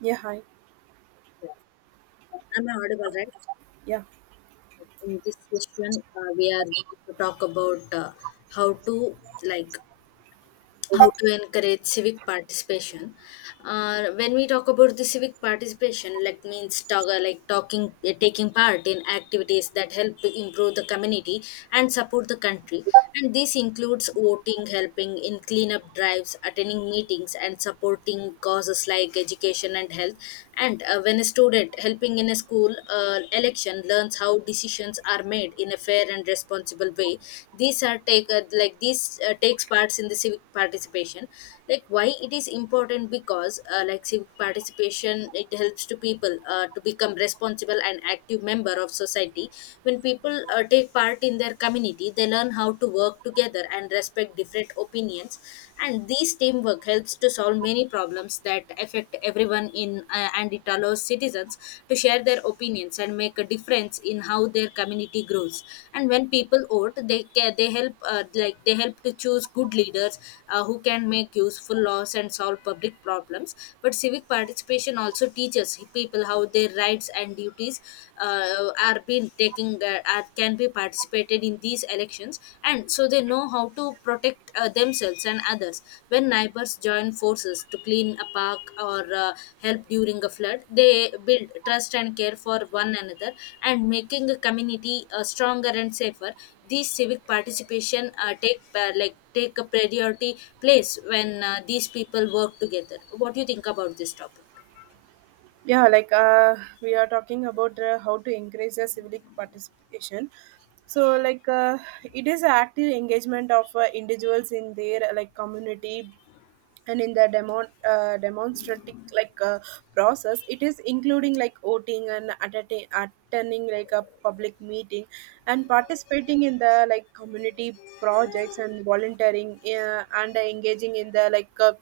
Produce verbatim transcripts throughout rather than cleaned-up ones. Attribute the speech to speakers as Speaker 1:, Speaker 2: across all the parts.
Speaker 1: Yeah, hi.
Speaker 2: Am I audible, right?
Speaker 1: Yeah,
Speaker 2: In this session, uh, we are to talk about uh, how to like how to encourage civic participation. Uh, when we talk about the civic participation, like means talk, uh, like talking, uh, taking part in activities that help to improve the community and support the country. And this includes voting, helping in cleanup drives, attending meetings, and supporting causes like education and health. And uh, when a student helping in a school uh, election learns how how decisions are made in a fair and responsible way, these are take, uh, like these, uh, takes parts in the civic participation. Like, why it is important? Because uh, like civic participation, it helps to people uh, to become responsible and active member of society. When people uh, take part in their community, they learn how to work together and respect different opinions. And this teamwork helps to solve many many problems that affect everyone in, uh, and it allows citizens to share their opinions and make a difference in how their community grows. And when people vote, they ca- they help, uh, like they help to choose good leaders uh, who can make useful laws and solve public problems. But civic participation also teaches people how their rights and duties uh, are being taking, uh, are, can be participated participated in these elections, and so they know how to protect uh, themselves and others. When neighbors join forces to clean a park or, uh, help during a flood, they build trust and care for one another, and making a community uh, stronger and safer. These civic participation uh, take, uh, like take a priority place when uh, these people work together. What do you think about this topic?
Speaker 1: yeah. Like uh, we are talking about uh, how to increase the civic participation. So, like uh, it is active engagement of uh, individuals in their like community and in the demo uh, demonstrative like uh, process. It is including like voting and attending attending like a public meeting and participating in the like community projects and volunteering uh, and engaging in the like. Uh,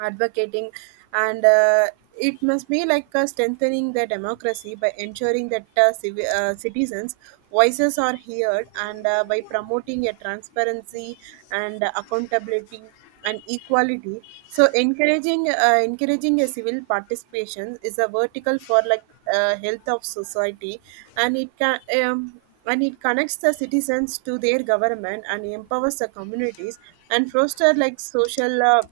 Speaker 1: advocating and uh, it must be like uh, strengthening the democracy by ensuring that uh, civi- uh, citizens voices are heard and uh, by promoting a transparency and accountability and equality, so encouraging uh, encouraging a civil participation is a vertical for like uh, health of society, and it can um, and it connects the citizens to their government and empowers the communities and foster like social uh,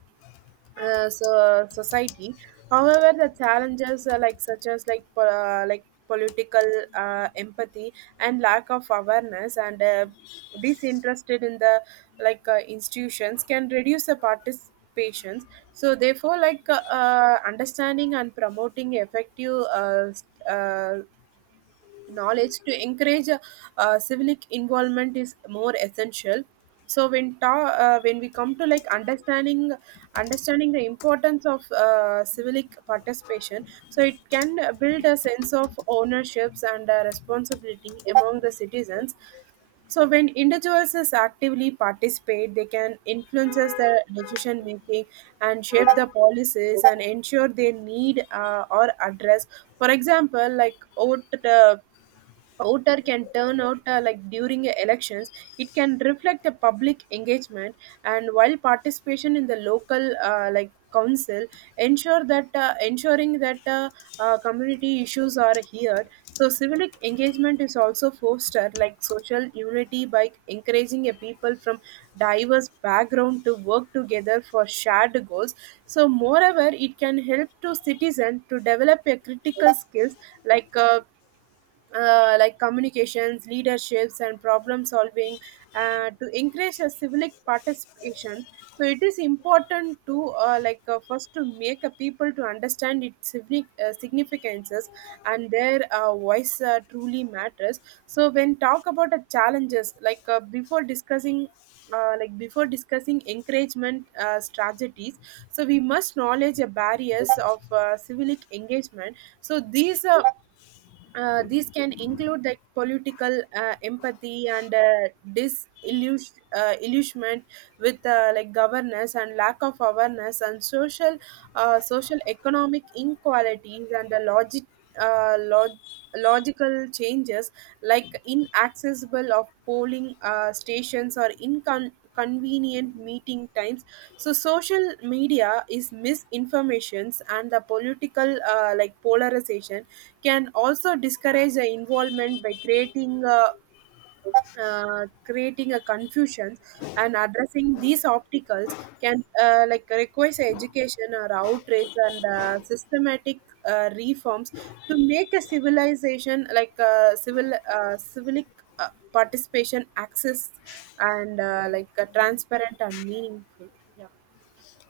Speaker 1: uh, so society. However, the challenges are like such as like po- uh, like political uh, empathy and lack of awareness and uh, disinterested in the like uh, institutions can reduce the participations. So therefore, like uh, uh, understanding and promoting effective uh, s- uh, knowledge to encourage uh, uh, civic involvement is more essential. So when ta- uh, when we come to like understanding, understanding the importance of uh, civic participation, so it can build a sense of ownerships and uh, responsibility among the citizens. So when individuals is actively participate, they can influences the decision making and shape the policies and ensure they need uh, or address. For example, like vote uh, outer can turn out uh, like during uh, elections, it can reflect the public engagement, and while participation in the local uh, like council ensure that uh, ensuring that uh, uh, community issues are heard. So civic engagement is also fostered like social unity by encouraging a people from diverse background to work together for shared goals. So moreover, it can help to citizen to develop a critical skills like uh, uh, like communications, leaderships, and problem solving uh, to increase a civic participation. So it is important to uh, like uh, first to make a people to understand its signi- uh, significances and their uh, voice uh, truly matters. So when talk about the challenges, like uh, before discussing uh, like before discussing encouragement uh, strategies, so we must knowledge the barriers of uh, civic engagement. So these uh, uh, these can include like political uh, empathy and uh, disillusionment uh, illusionment with uh, like governance and lack of awareness and social uh, social economic inequalities and the logic uh, log- logical changes like inaccessible of polling uh, stations or inconvenient meeting times. So social media is misinformations and the political uh, like polarization can also discourage the involvement by creating a uh, creating a confusion, and addressing these obstacles can uh, like requires education or outreach and uh, systematic uh, reforms to make a civilization like uh, civil uh, civic uh, participation access and uh, like uh, transparent and meaningful. Yeah.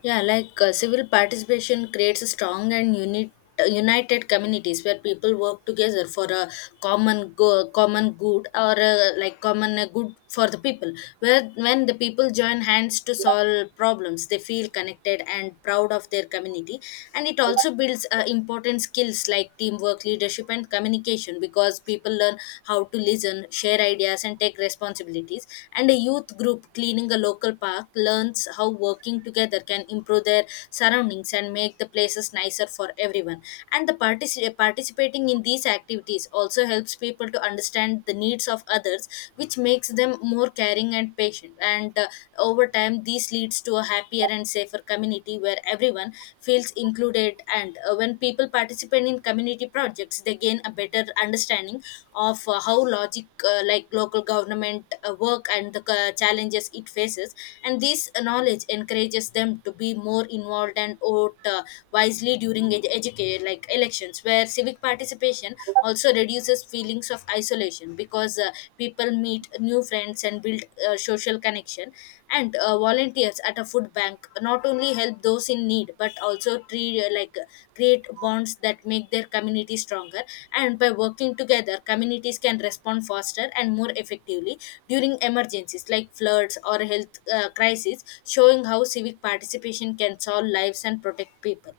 Speaker 2: Yeah, like uh, civil participation creates a strong and unit, united communities where people work together for a common go- common good, or uh, like common, uh, good for the people. Where when the people join hands to solve problems, they feel connected and proud of their community. And it also builds uh, important skills like teamwork, leadership, and communication, because people learn how to listen, share ideas, and take responsibilities. And a youth group cleaning a local park park learns how working together can improve their surroundings and make the places nicer for everyone. And the partici- participating in these activities also helps people to understand the needs of others, which makes them more caring and patient. And uh, over time this leads to a happier and safer community where everyone feels included. And uh, when people participate in community projects, they gain a better understanding of uh, how logic, uh, like local government uh, work, and the the ca- challenges it faces. And this knowledge encourages them to be more involved and vote uh, wisely during ed- educa- like elections, where civic participation also reduces feelings of isolation because uh, people meet new friends and build uh, social connection. And uh, volunteers at a food bank not only help those in need but also treat, uh, like create bonds that make their community stronger. And by working together, communities can respond faster, and and more effectively during emergencies like floods or health uh, crises, showing how civic participation can solve lives and protect people.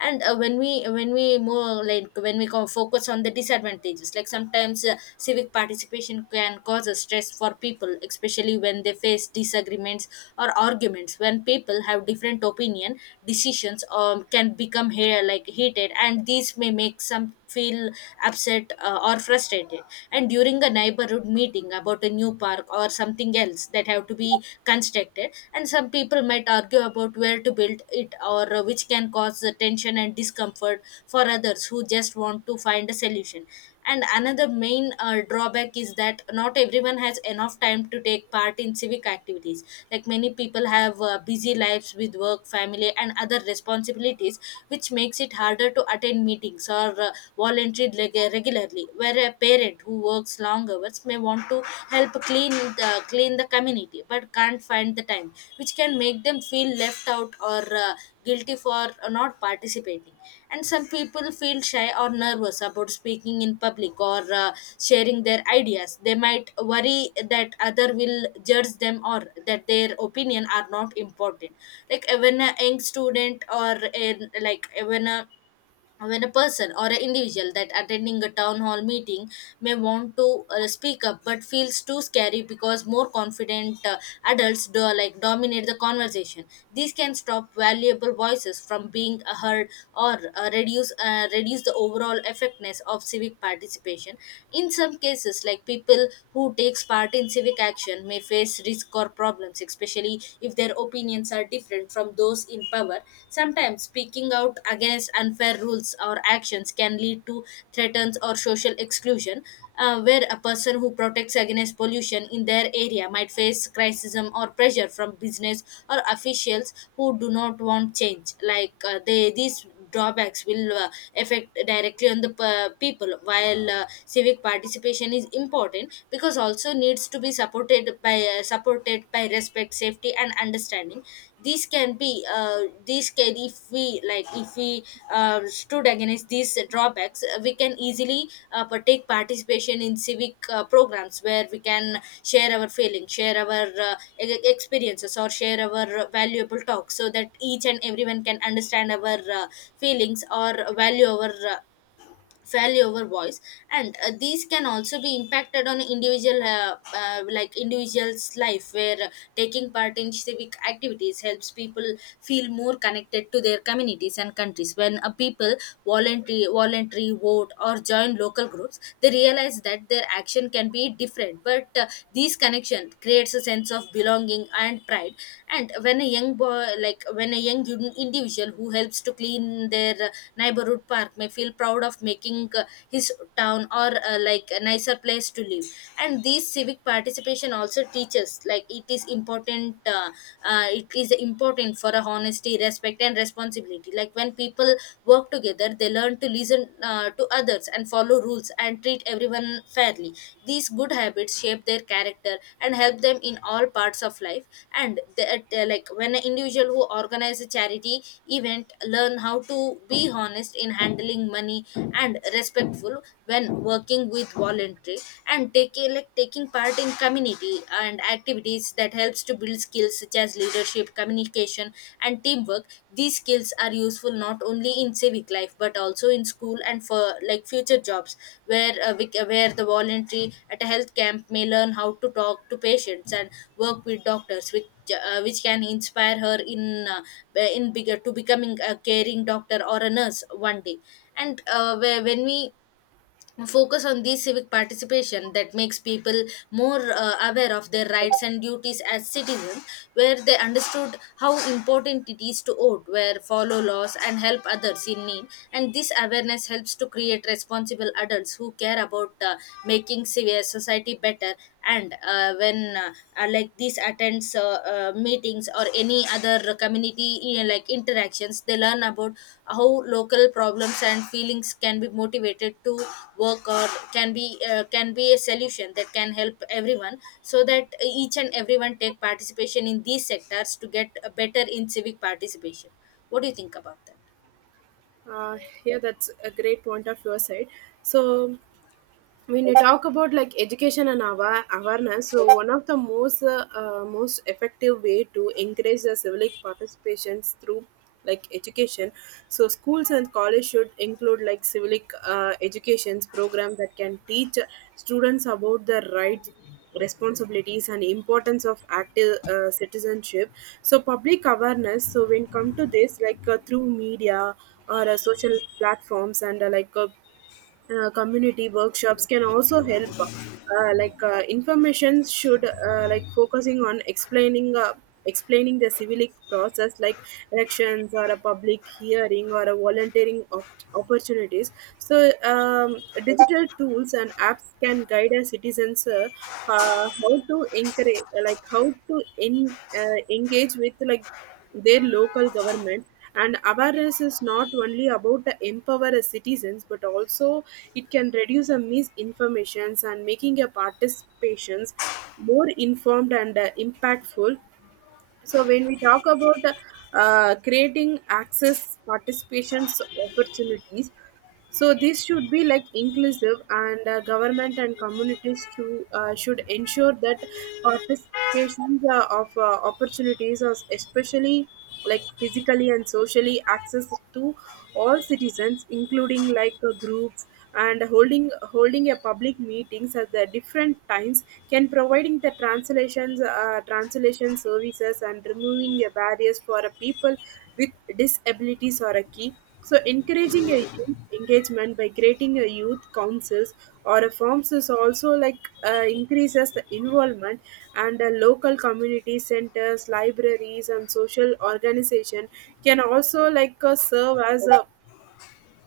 Speaker 2: And uh, when we when we more, like when we co- focus on the disadvantages, like sometimes uh, civic participation can cause a stress for people, especially when they face disagreements or arguments. When people have different opinion decisions, um, can become here like heated, and these may make some feel upset, uh, or frustrated frustrated And during a neighborhood meeting about a new park or something else that have to be constructed, and some people might argue about where to build it, or uh, which can cause the tension and discomfort for others who just want to find a solution. And another main uh, drawback is that not everyone has enough time to take part in civic activities. Like, many people have uh, busy lives with work, family, and other responsibilities, which makes it harder to attend meetings or uh, voluntary reg- regularly, where a parent who works long hours may want to help clean the, clean the community but can't find the time, which can make them feel left out or uh, guilty for not participating. And some people feel shy or nervous about speaking in public or uh, sharing their ideas. They might worry that other will judge them or that their opinion are not important. Like when a young student or a, like when a when a person or an individual that attending a town hall meeting may want to uh, speak up but feels too scary because more confident uh, adults do like dominate the conversation. These can stop valuable voices from being uh, heard or uh, reduce uh, reduce the overall effectiveness of civic participation. In some cases, like people who takes part in civic action may face risk or problems, especially if their opinions opinions are different from those in power. Sometimes speaking out against unfair rules or actions can lead to threats or social exclusion, uh, where a person who protects against pollution in their area might face criticism or pressure from business or officials who do not want change. Like, uh, they these drawbacks will uh, affect directly on the p- people, while uh, civic participation is important, because also needs to be supported by uh, supported by respect, safety, and understanding. These can be uh, these can If we, like if we, uh, stood against these drawbacks, uh, we can easily uh, pa- take participation in civic uh, programs where we can share our feelings, share our uh, e- e-, experiences, or share our valuable talks so that each and everyone can understand our uh, feelings, or value our uh, fairly over voice. And uh, these can also be impacted on individual, uh, uh, like individuals life, where uh, taking part in civic activities helps people feel more connected to their communities and countries. When a people voluntary voluntary vote or join local groups, they realize that their action can be different, but uh, these connection creates a sense of belonging and pride. And when a young boy, like when a young in- individual who helps to clean their uh, neighborhood park may feel proud of making uh, his town or, uh, like a nicer place to live. And this civic participation also teaches, like, it is important uh, uh, it is important for a honesty, respect, and responsibility. Like, when people work together, they learn to listen uh, to others others and follow rules and treat everyone fairly. These good habits shape their character and help them in all parts of life. And the, uh, like when an individual who organizes a charity event learn how to be honest in handling money and respectful, when working with voluntary, and taking like taking part in community and activities that helps to build skills such as leadership, communication, and teamwork. These skills are useful not only in civic life but also in school and for, like, future jobs, where uh, we, where the voluntary at a health camp may learn how to talk to patients and work with doctors, which uh, which can inspire her in, uh, in bigger to becoming a caring doctor or a nurse one day. And uh, where, when we focus on the civic participation that makes people more uh, aware of their rights and duties as citizens, where they understood how important it is to vote, where follow laws and help others in need. And this awareness helps to create responsible adults who care about uh, making civi- society better. And uh, when, uh, uh, like this attends, uh, uh, meetings or any other community, you like interactions, they learn about how local problems and feelings can be motivated to work, or can be uh, can be a solution that can help everyone, so that each and everyone take participation in these sectors to get uh, better in civic participation. What do you think about that?
Speaker 1: uh, yeah, that's a great point of your side. So when you talk about like education and awa- awareness, so one of the most uh, uh, most effective way to encourage the civic participations through like education. So schools and college should include like civic uh, educations program that can teach students about the rights, responsibilities, and importance of active uh, citizenship. So public awareness, so when come to this like uh, through media or uh, social platforms and uh, like uh, uh, community workshops can also help uh, like uh, information should uh, like focusing on explaining uh, explaining the civic process like elections or a public hearing or a volunteering op- opportunities. So um, digital tools and apps can guide our citizens uh, uh, how to encourage like how to en- uh, engage with like their local government, and awareness is not only about the empower citizens but also it can reduce the misinformations and making a participations more informed and uh, impactful. So when we talk about uh, creating access participations opportunities, so this should be like inclusive, and uh, government and communities to uh, should ensure that participations uh, of uh, opportunities are, especially like, physically and socially access to all citizens, including like uh, groups, and holding holding a public meetings at the different times, can providing the translations uh, translation services and removing a barriers for a people with disabilities or a key. So so, encouraging a youth engagement by creating a youth councils or a forms is also like uh, increases the involvement, and uh, local community centers, libraries, and social organization can also like uh, serve as a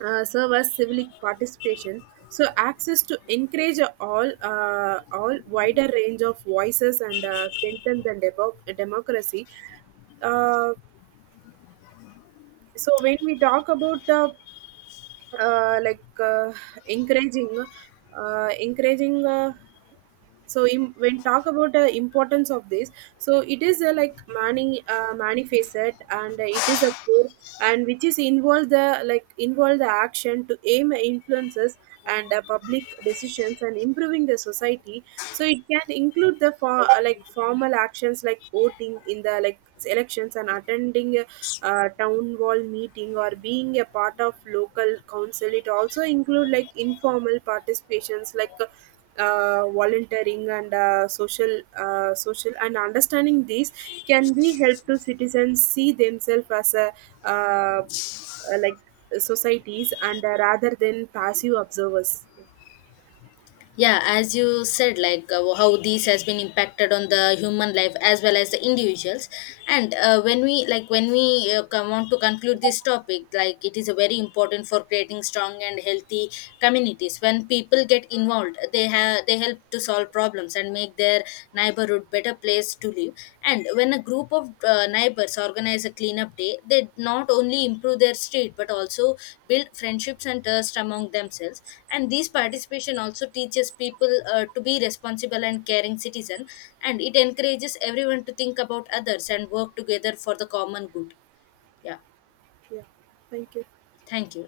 Speaker 1: uh, serve as civic participation. So, access to encourage all uh, all wider range of voices and uh, strengthen the democ democracy. uh, so when we talk about the uh, like uh, encouraging uh, encouraging uh, so im- when talk about uh, importance of this, so it is uh, like many uh, manifested, and uh, it is a core and which is involve the like involve the action to aim influences and uh, public decisions and improving the society. So it can include the for like formal actions like voting in the like elections and attending a, uh town hall meeting or being a part of local council. It also include like informal participations like uh, volunteering and uh, social uh, social and understanding, these can be help to citizens see themselves as a uh, uh, like societies and uh, rather than passive observers.
Speaker 2: Yeah, as you said, like uh, how this has been impacted on the human life as well as the individuals. And uh, when we, like when we, uh, come on to conclude this topic, like it is very important for creating strong and healthy communities. When people get involved, they have they help to solve problems and make their neighborhood better place place to live. And when a group of uh, neighbors organize a cleanup day, they not only improve their street but also build friendships and trust among themselves. And this participation also teaches people uh, to be responsible and caring citizen. And it encourages everyone to think about others and work together for the common good. Yeah.
Speaker 1: Yeah, thank you.
Speaker 2: Thank you.